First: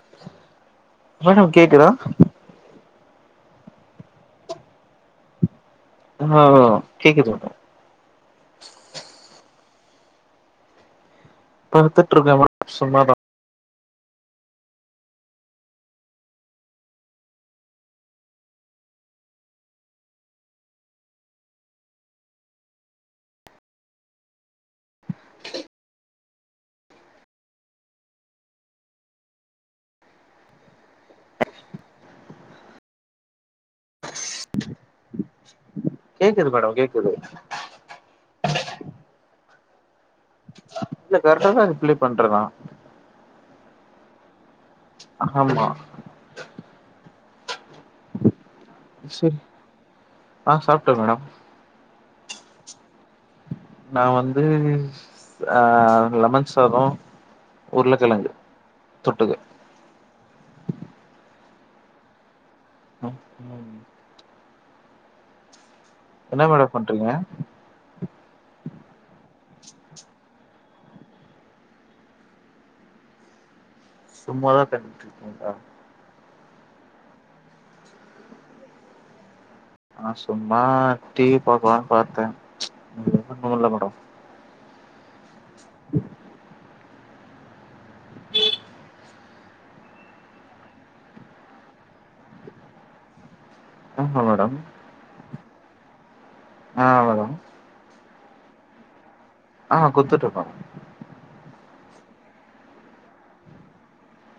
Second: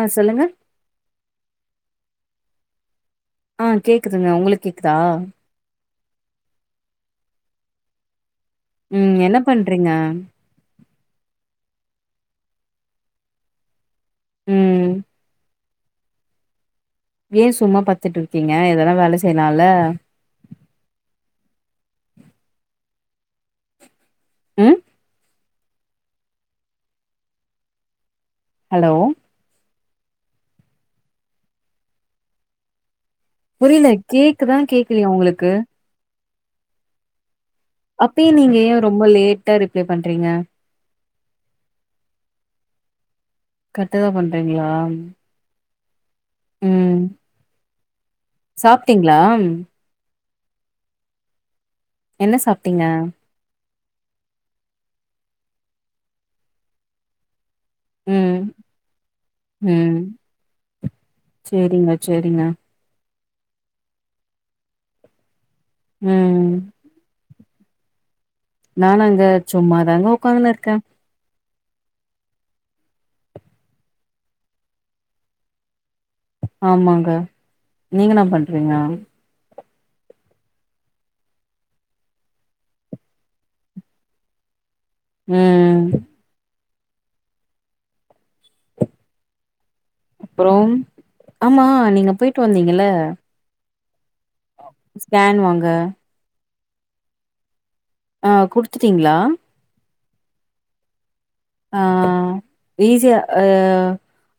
ஆ சொல்லுங்க மேடம் கேக்குதா ஆ கேக்குதுங்க உங்ளுக் கேக்குதா ஓ கேக்குது ம் என்ன பண்றீங்க படுத்துட்ருக்கேமா சும்மாதா ம் ஏ சும்மா பத்துட்டு இருக்கீங்க எதனா வேல செய்யலால ம் ஹலோ புரியில கேக்குதா கேக்குலையா உங்களுக்கு கேக்குது மேடம் கேக்குது அப்பியு நீங்க ஏ ரொம்ப லேட்டா ரிப்ளை பண்றீங்க இல்ல கரெக்டா தா ரிப்ளை பண்றே நா கரட்டாதா பண்றீங்களா ஆமா ம் சாப்பிட்டீங்ளா சரி ஆ சாப்ட்டே மேடம் என்ன சாப்ட்டீங்க நா வந்து ஆ லெமன் சாதோ உருளக்கெழங்கு ம் தொட்டுக்க ம் சேரிங்க சேரிங்க அ ஆ என்ன ம் மேடம் பண்றீங்க நானாங்க சும்மாதாங்க உக்காந்துன்னு இருக்கே சும்மாதா [inaudible] ஆமாங்க நீங்க என்னா பண்றீங்க ஆ சும்மா டிவி பாக்கலான் பாத்தே இதுங்க இன்னு தூங்கல மேடம் ஆ அப்புறோ ஆமா நீங்க பொயிட்டு வந்தீங்கல்ல ஆமா மேடம் ஸ்கேன் வாங்க ஆ மேடம் ஆ குடுத்துட்டீங்ளா ஆ குத்துட்ருக்கோ ஆ ஈஸியா ஆ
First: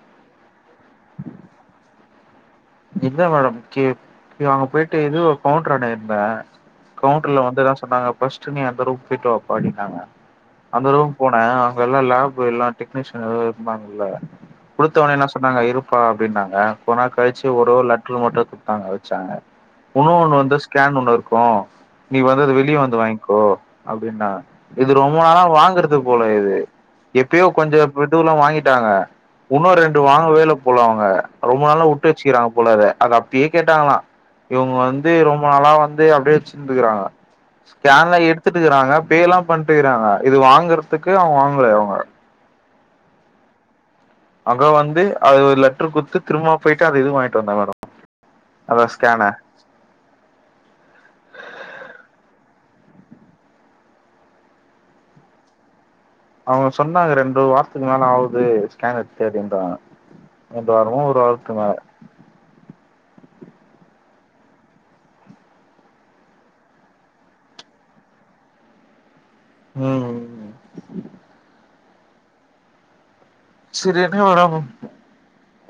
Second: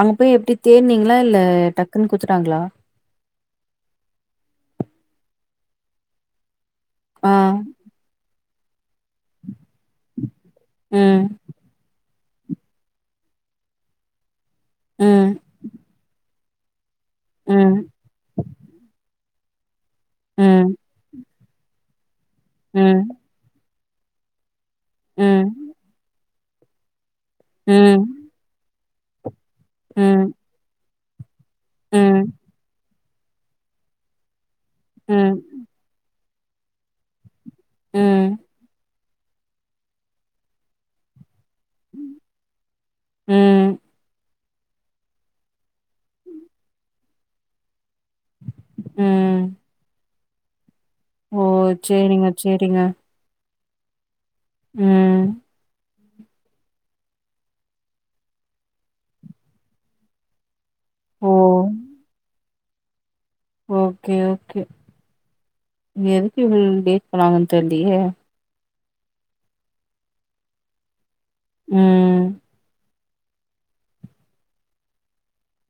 அங்க பேய் எப்டி தேன்னீங்ளா இல்ல டக்குன்னு குடுத்துட்டாங்ளா இல்வ மேடம் கே அங்க போயிட்டு எதே கவுண்டரான்ட இருந்தே ஆ கவுண்ட்ருல வந்து இதா சொன்னாங்க ஃபஸ்ட்டு நீ அந்த ரூம் டிட்டோ அப்பா அப்டினாங்க அந்த ரூம் ம் போனே அ எல்லா லேப் எல்லா டெக்னீஷியன் ஏ வெச்சுபாங்கள்ள குடுத்தவொன்ன என்ன ம் சொன்னாங்க இரு போடா அப்படின்னாங்க கொஞ்ச நாள் காழிச்சு ம் ஒரோரு லட்டர் மட்டு குடுத்தாங்க வெச்சாங்க ஒன்னோன்னு வந்து ம் ஸ்கேன் ஒன்னு இருக்கு நீ வந்து அது வெளிய வந்து ம் வாய்ங்க்கோ அப்டின்னாங்க இது ரொம்ப நாளா ம் வாங்குறது போல இது எப்பயோ கொஞ்சோ ம் இதுல்லா வாங்கிட்டாங்க உன்னு ரெண்டு ம் வாங்கவே இல்ல போல அவுங்க ரொம்ப நாளா வுட்டு ம் வச்சுக்கிறாங்க போல அத அது அப்டியே கேட்டாங்ளா இவுங்க வந்து ம் ரொம்ப நாளா வந்து அப்டியே வச்சிருந்துக்றாங்க ஸ்கேன்ல ம் எட்த்துட்டுக்குறாங்க பேல்லா பண்ணிட்டுக்குறாங்க இது வாங்கற்துக்கு அவுங்க வாங்கல அவுங்க ம் அங்க வந்து அது ஒரு லெட்டர் குட்த்து திரும்பவு பொய்ட்டு அது இது வாங்கிட்டு வந்தே மேடம் அத ஸ்கேன் அ ம் ஓ சேரிங்க சேரிங்க ம் அவுங்க சொன்னாங்க ரெண்டு வாரத்துக்கு மேல ஆவுது ஸ்கேன் எடுத்து அப்டின்றாங்க ஒரு வாரமோ ஒரு ஓ வாரதுக்கு மேல ஓகே ஓகே எதுக்கு இவ்ளோ லேட் பண்ணாங்கன்னு தெரிலியே ம் ம் சரி என்ன மேடம்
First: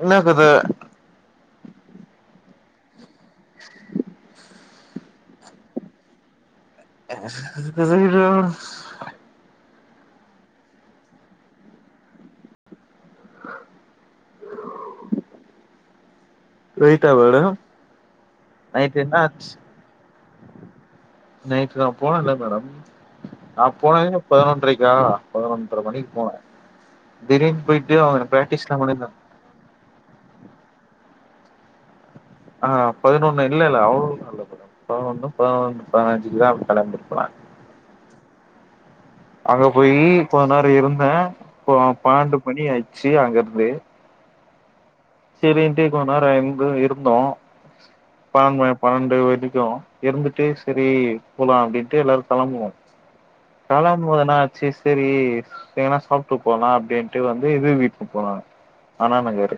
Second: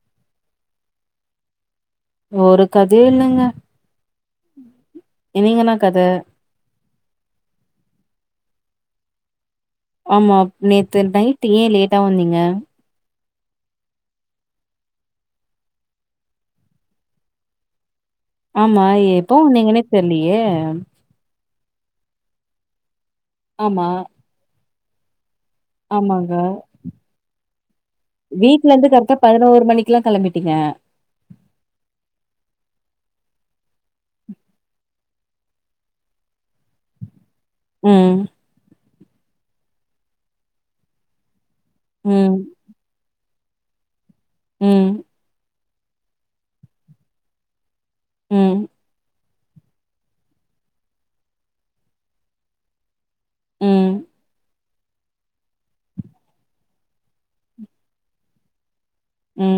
என்ன கத ஒரு கதையு இல்லங்க நீங்க என்ன கத ஒரு கதையுமில்ல ஆமாம் நேத்து நைட் ஏ லேட்டா வந்தீங்க [inaudible] நைட்டா மேடம் ஆமா நைட் என்ன எப்போ ஆச்சு வந்திங்கனே தெர்லியே நைட்டு நா போனல்ல மேடம் நா ஆமா, போனதே பதினொன்றரைக்கா பதினொனு ன்ர மணிக்கு ஆமாங்க. போனே திடிர்னு பொய்ட்டு அவனா ப்ராக்டிசுலா பண்ணிட்ருந்தா பதினோரு மணிக்குல்லா கெளம்பிட்டீங்க அ பதினொன்னு இல்லலல்ல அவ்ளோக்குல்லா இல்ல மேடம் பதினொண்ணு பதினொன்னு பதினஞ்சு குத்தா கெளம்பிருப்பே ம் அங்க போயி கொஞ்ச நேரோ இருந்தே ப்போ பன்னண்டு ம், மணி ஆச்சு அங்கருந்து ம் சேரிண்ட்டு கொஞ்ச நேரோ இங்க இருந்தோ ம், பன்னெ பன்னெண்டு வரைக்கு இருந்துட்டு சரி போலா அப்டின்ட்டு எல்லாரு கெளம்புவோ ம், கெளம்பு போது என்னா ச்சு சேரி சரி எங்னா சாப்ட்டு போலா அப்டின்ட்டு வந்து இது வீட்டுக்கு போனாங்க அண்ணா ம், நகரு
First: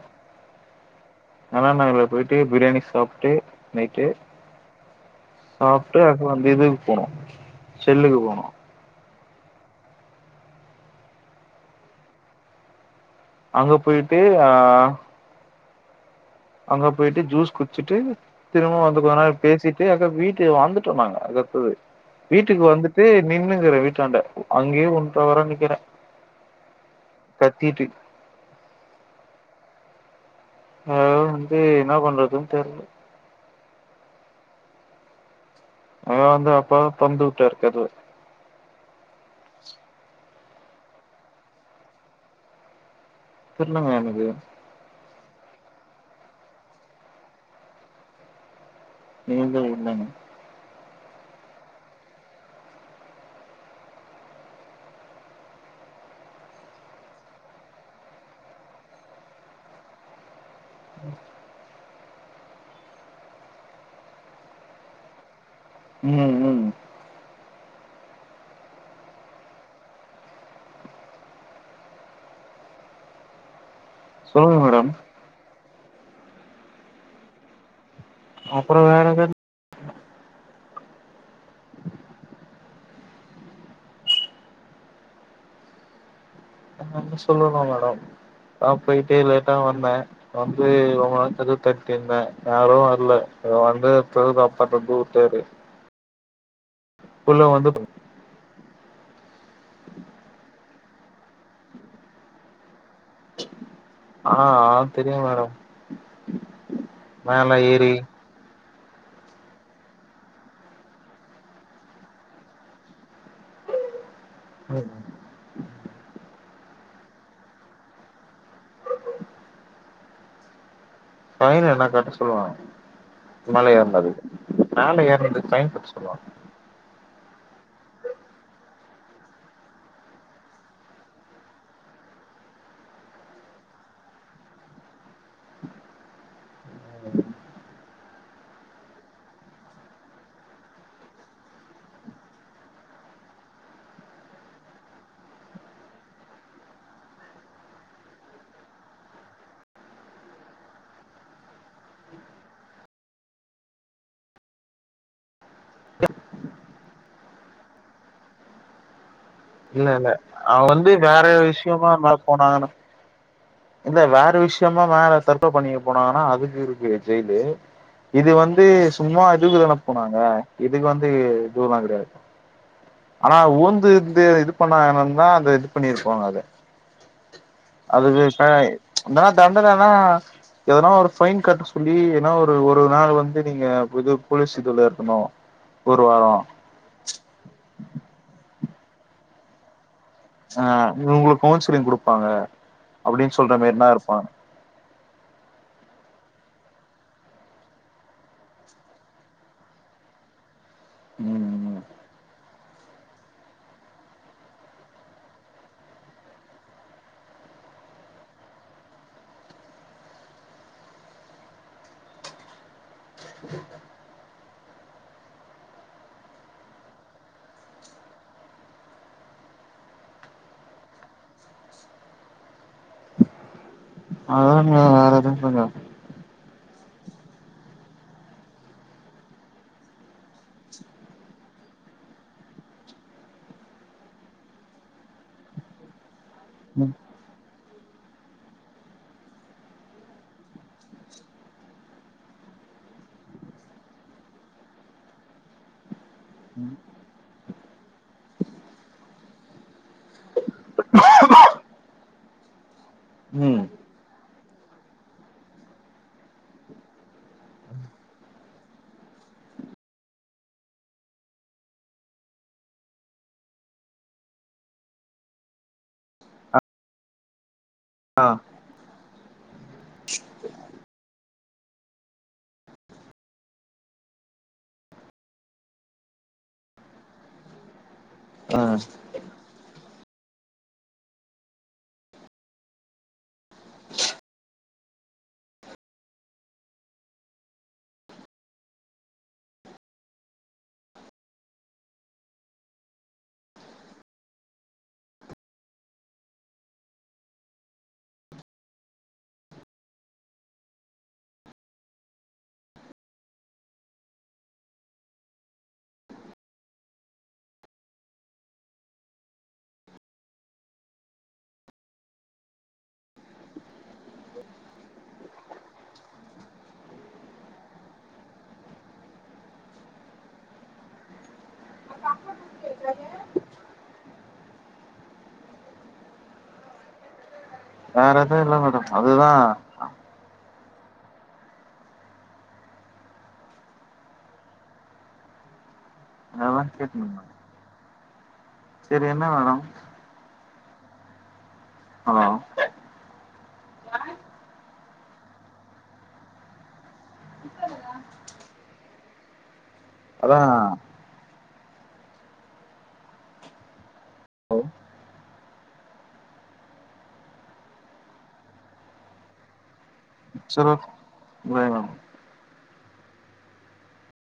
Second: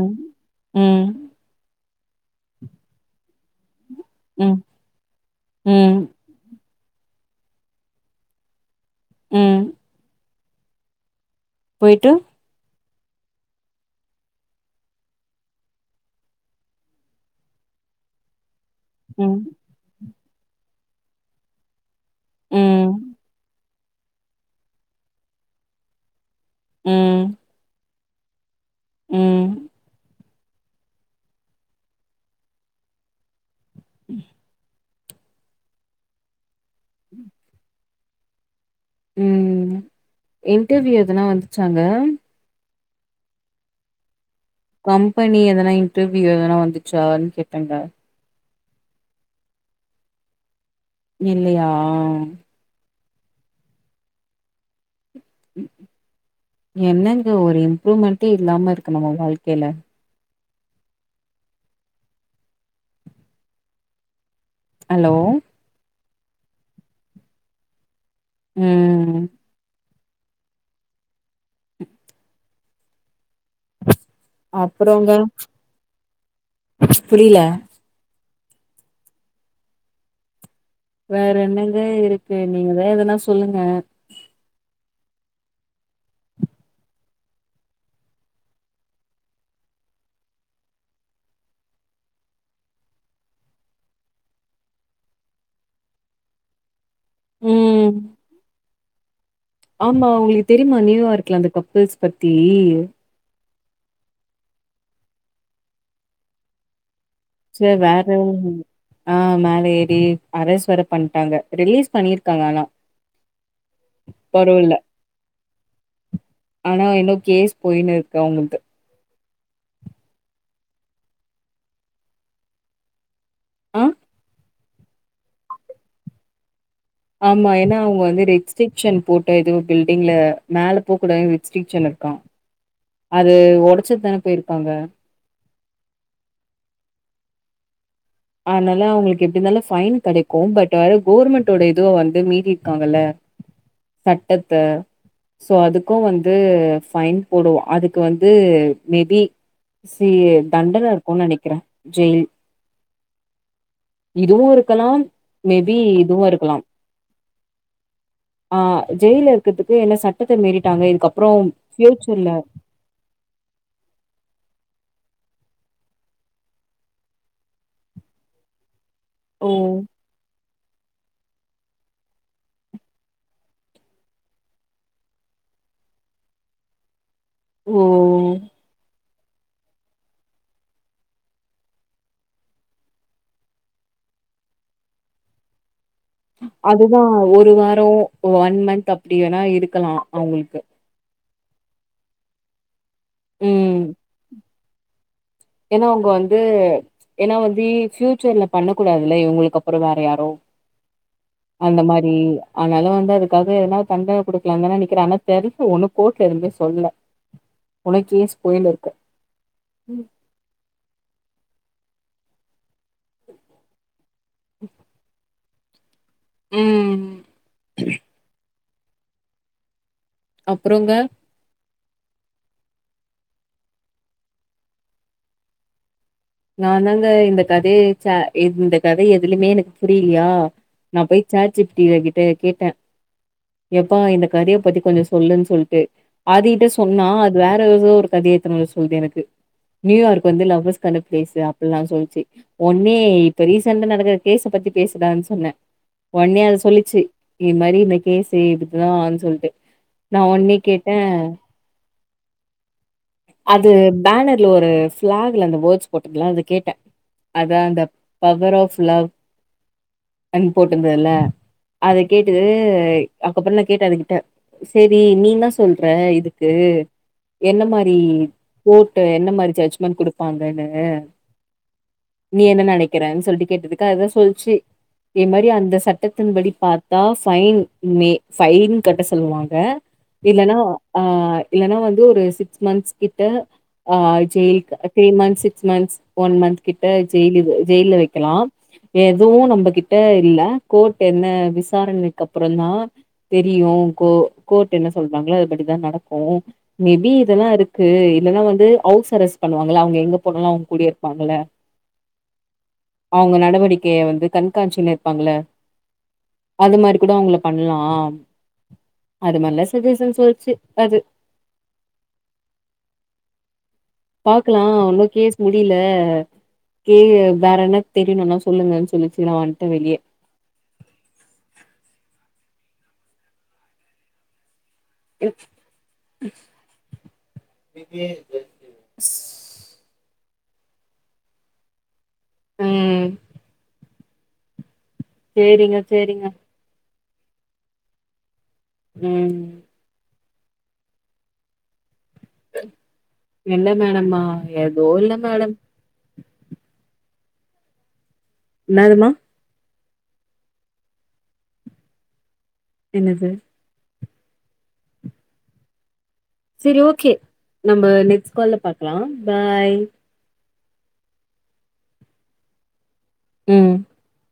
ம் அண்ணா நகர்ல பொய்ட்டு பிரியாணி சாப்ட்டு நைட்டு ம், சாப்ட்டு ம், அதுக்கப்றோ வந்து இதுக் போனோ செல்லுக்கு போனோ ம் பொய்ட்டு அங்க பொய்ட்டு அ அங்க பொய்ட்டு ஜூஸ் குடிச்சுட்டு திரும்பவு வந்து கொஞ்ச நேரோ ம், பேசிட்டு [unintelligible] வீட்டுக்கு வந்துட்டோ நாங்க அதுப்றோ வீட்டுக்கு வந்துட்டு ம், நின்னுக்குறே வீட்டாண்ட அங்கேயே ஒன்ற வர நிக்கிறே ம், கத்திட்டு ம் அ வந்து என்ன பண்றதுன் தெர்ல ம் அத வந்து அப்ப தான் தொறந்து வுட்டாரு கதவு ம் இன்டர்வியூ எதுனா வந்துச்சாங்க தெர்லங்க எனகு கம்பெனி எதனா இன்டர்வியூ எதனா வந்துச்சான் கேட்டங்க நீயுதா இல்லங்க இல்லயா என்னங்க ஒரு இம்ப்ரூவ்மெண்ட்டே இல்லாம இருக்கு நம்ம வாழ்க்கைல ஹலோ ம் ம் ம் சொல்லுங்க மேடம் அப்பறங்க புரியில அப்பற வேற எதாது வேற என்னங்க இருக்கு நீங்கதா எதனா சொல்லுங்க [inaudible] சொல்லலா மேடம் நான் போயிட்டே லேட்டா வந்தே வந்து ரொம்ப நேர கதுவு தட்டிய்ந்தே யாரு வரல வந்து [unintelligible] அப்பா தொறந்து வுட்டாரு உள்ள வந்து ப ம் ஆமா உங்களுக்கு தெரியுமா நியூயார்க்ல அந்த கப்புள்ஸ் பத்தி ஆ ஆ தெரியு மேடம் மேல சரி ஏறி வேற ஆ மேல ஏறி அரஸ் வேர பண்ட்டாங்க ரிலீஸ் பண்ணியிருக்காங்க ஆனா பரோல்ல ஆனா இன்னு கேஸ் போயினு இருக்கு அவங்களுக்கு பைன் என்னா கட்ட சொல்லுவாங்க மேல ஆ ஏறந்தக்கு மேல ஏறந்தக்கு பைன் கட்ட சொல்லுவா ஆமா ஏன்னா அவங்க வந்து ரெஸ்ட்ரிக்ஷன் போட்ட எதுவும் பில்டிங்ல மேல போகக்கூடாது ரெஸ்ட்ரிக்ஷன் இருக் அது ஒடச்சுத் தான போயிருக்காங்க அதனால அவங்களுக்கு எப்டிந்தாலு ஃபைன் கெடைக்கும் பட் வேற கவர்மெண்டோட இதுவ வந்து மீறி இருக்காங்கல்ல சட்டத்த சோ அதுக்கும் வந்து ஃபைன் போடுவ அதுக்கு வந்து மேபி சி தண்டன இருக்குன் நெனைக்கிற ஜெயில் இதுவு இருக்கலாம் மேபி இதுவு இருக்கலாம் ஆ ஜெயில்ல இருக்கிறதுக்கு இல்ல என்ன இல்ல சட்டத்த அவ மீறிட்டாங்க வந்து வேற இதுக்கப்பற விஷயமா மேல பியூச்சர்ல போனாங்கன்னா இல்ல வேற விஷயமா மேல தற்கொல பண்ணிக்க போனாங்கன்னா அதுக்கு இருக்கு ஜெயிலு இது வந்து சும்மா ஓ இதுக்கு தான போனாங்க இதுக்கு வந்து தூர்லா கெடையாது ஆனா ஊந்து இது இது பண்ணாங்கனா அந்த இது பண்ணியிருபாங்க அத ஓ அதுக்கு ஏ னா தண்டனனா எதுனா ஒரு ஃபைன் கட்ட சொல்லி ஏன்னா ஒரு நாள் வந்து நீங்க இது போலீஸ் இதுல இருக்கணு ஒரு வார அதுதா ஒரு வார ஒன் மந்த் அப்டி வேணா இருக்கலா ஆ இவுங்களுக்கு கவுன்சிலிங் குடுப்பாங்க அப்டின் சொல்ற ம் மேரிதான் இருப்பாங்க ஏன்னா அவங்க வந்து ஏன்னா வந்து பியூச்சர்ல பண்ண கூடாதுல்ல இவங்களுக்கு அப்பறம் வேற யாரும் அந்த ம் மாரி அதனால வந்து அதுக்காக எதனால தண்டன குடுக்கலாம்ங்கான நிக்கிறாங்கனா தெர்ல ஒன்னு கோட்ல எதுவுமே சொல்ல உனக்கே ஸ்புயல் இருக்கு [inaudible] [inaudible] ம் அப்பறோங்க அதங்க வேரது சொ நான தா இந்த கதைய இந்த கதை எதுலுமே எனக்கு புரியலையா நா போய் சார்ஜிபி டி கிட்ட கேட்டே எப்பா இந்த கதையை பத்தி கொஞ்ச சொல்லுன் சொல்ட்டு அதுகிட்ட ம் சொன்னா அது வேற ஏதோ ஒரு கதய எத்துனு வந்து சொல்லுது எனக்கு நியூயார்க் வந்து லவ்வர்ஸ் கான பிளேஸ்சு அப்படல்லா சொல்ச்சு ஒன்னே இப்ப ரீசெண்டா நடக்கிற கேஸ பத்தி பேசுடானு சொன்னே ஒனே அது சொல்லுச்சு இந்த மாரி இந்த கேசு இதுக்குதான்னு சொல்ட்டு நா ஒன்னே கேட்டே ம் அது பேனர்ல ஒரு பிளாக்ல அந்த வேட்சு பட் நா அத கேப்பே அதா அந்த பவர் ஆப் லவ் அ போட்டுருந்தல்ல அத கேட்டு அதுக்கப்பறமா கேட்ட அதுகிட்ட சரி நீன்னா சொல்ற இதுக்கு என்ன மாரி கோர்ட்ட என்ன மாரி ஜட்ஜ்மெண்ட் குடுப்பாங்கன்னு நீ என்ன நெனைக்கிறன்னு சொல்லி கேட்டதுக்கு அதுதா சொல்ச்சு இத மாரி அந்த சட்டத்தின்படி பாத்தா பைன் மே பைன் கட்ட சொல்லுவாங்க இல்லன்னா ஆ இல்லன்னா வந்து ஒரு சிக்ஸ் மந்த்ஸ் கிட்ட ஆ ஜெய்ல்க்கு three months six months one month கிட்ட ஜெயில் ஜெயில்ல வைக்கலா எதுவு நம்மகிட்ட இல்ல கோர்ட் என்ன விசாரணைக்கு அப்பற தா தெரியும் கோ கோர்ட் என்ன சொல்றாங்களோ அதுபடிதா நடக்கூ மேபி இதெல்லா இருக்கு என்னன்னா வந்து அவுசரஸ் பண்ணுவாங்கள அவங்க எங்க அவங்கல்லா அவங்க கூடயே இருப்பாங்கள அவங்க நடவடிக்கைய வந்து கண்காச்சினு இருப்பாங்கள அது மாதிரி கூட அவங்கள பண்ணலா அதுமல்ல சஜேஷன் சொல்லிச்சு அது பாக்கலா இன்னு கேஸ் முடியல கேலுங்க வேற என்ன தெரியணுனா சொல்லுங்கன்னு சொல்லிச்சு நா வந்துட்ட வெளிய [inaudible] இவ் ம் வேற எது இல்ல மேட அதுதா ம் சேரிங்க சேரிங்க பாக்கெட் மணி சரி என்ன ம். வேணு ஹலோ என்ன வேணும்மா ஏதோ இல்ல மேடம் [inaudible] என்னாதுமா அதா என்னது சரி ஓகே நம்ம நெக்ஸ்ட் கால்ல பாக்கலா பாய் சரி ஒகே பாய் மேம் ம்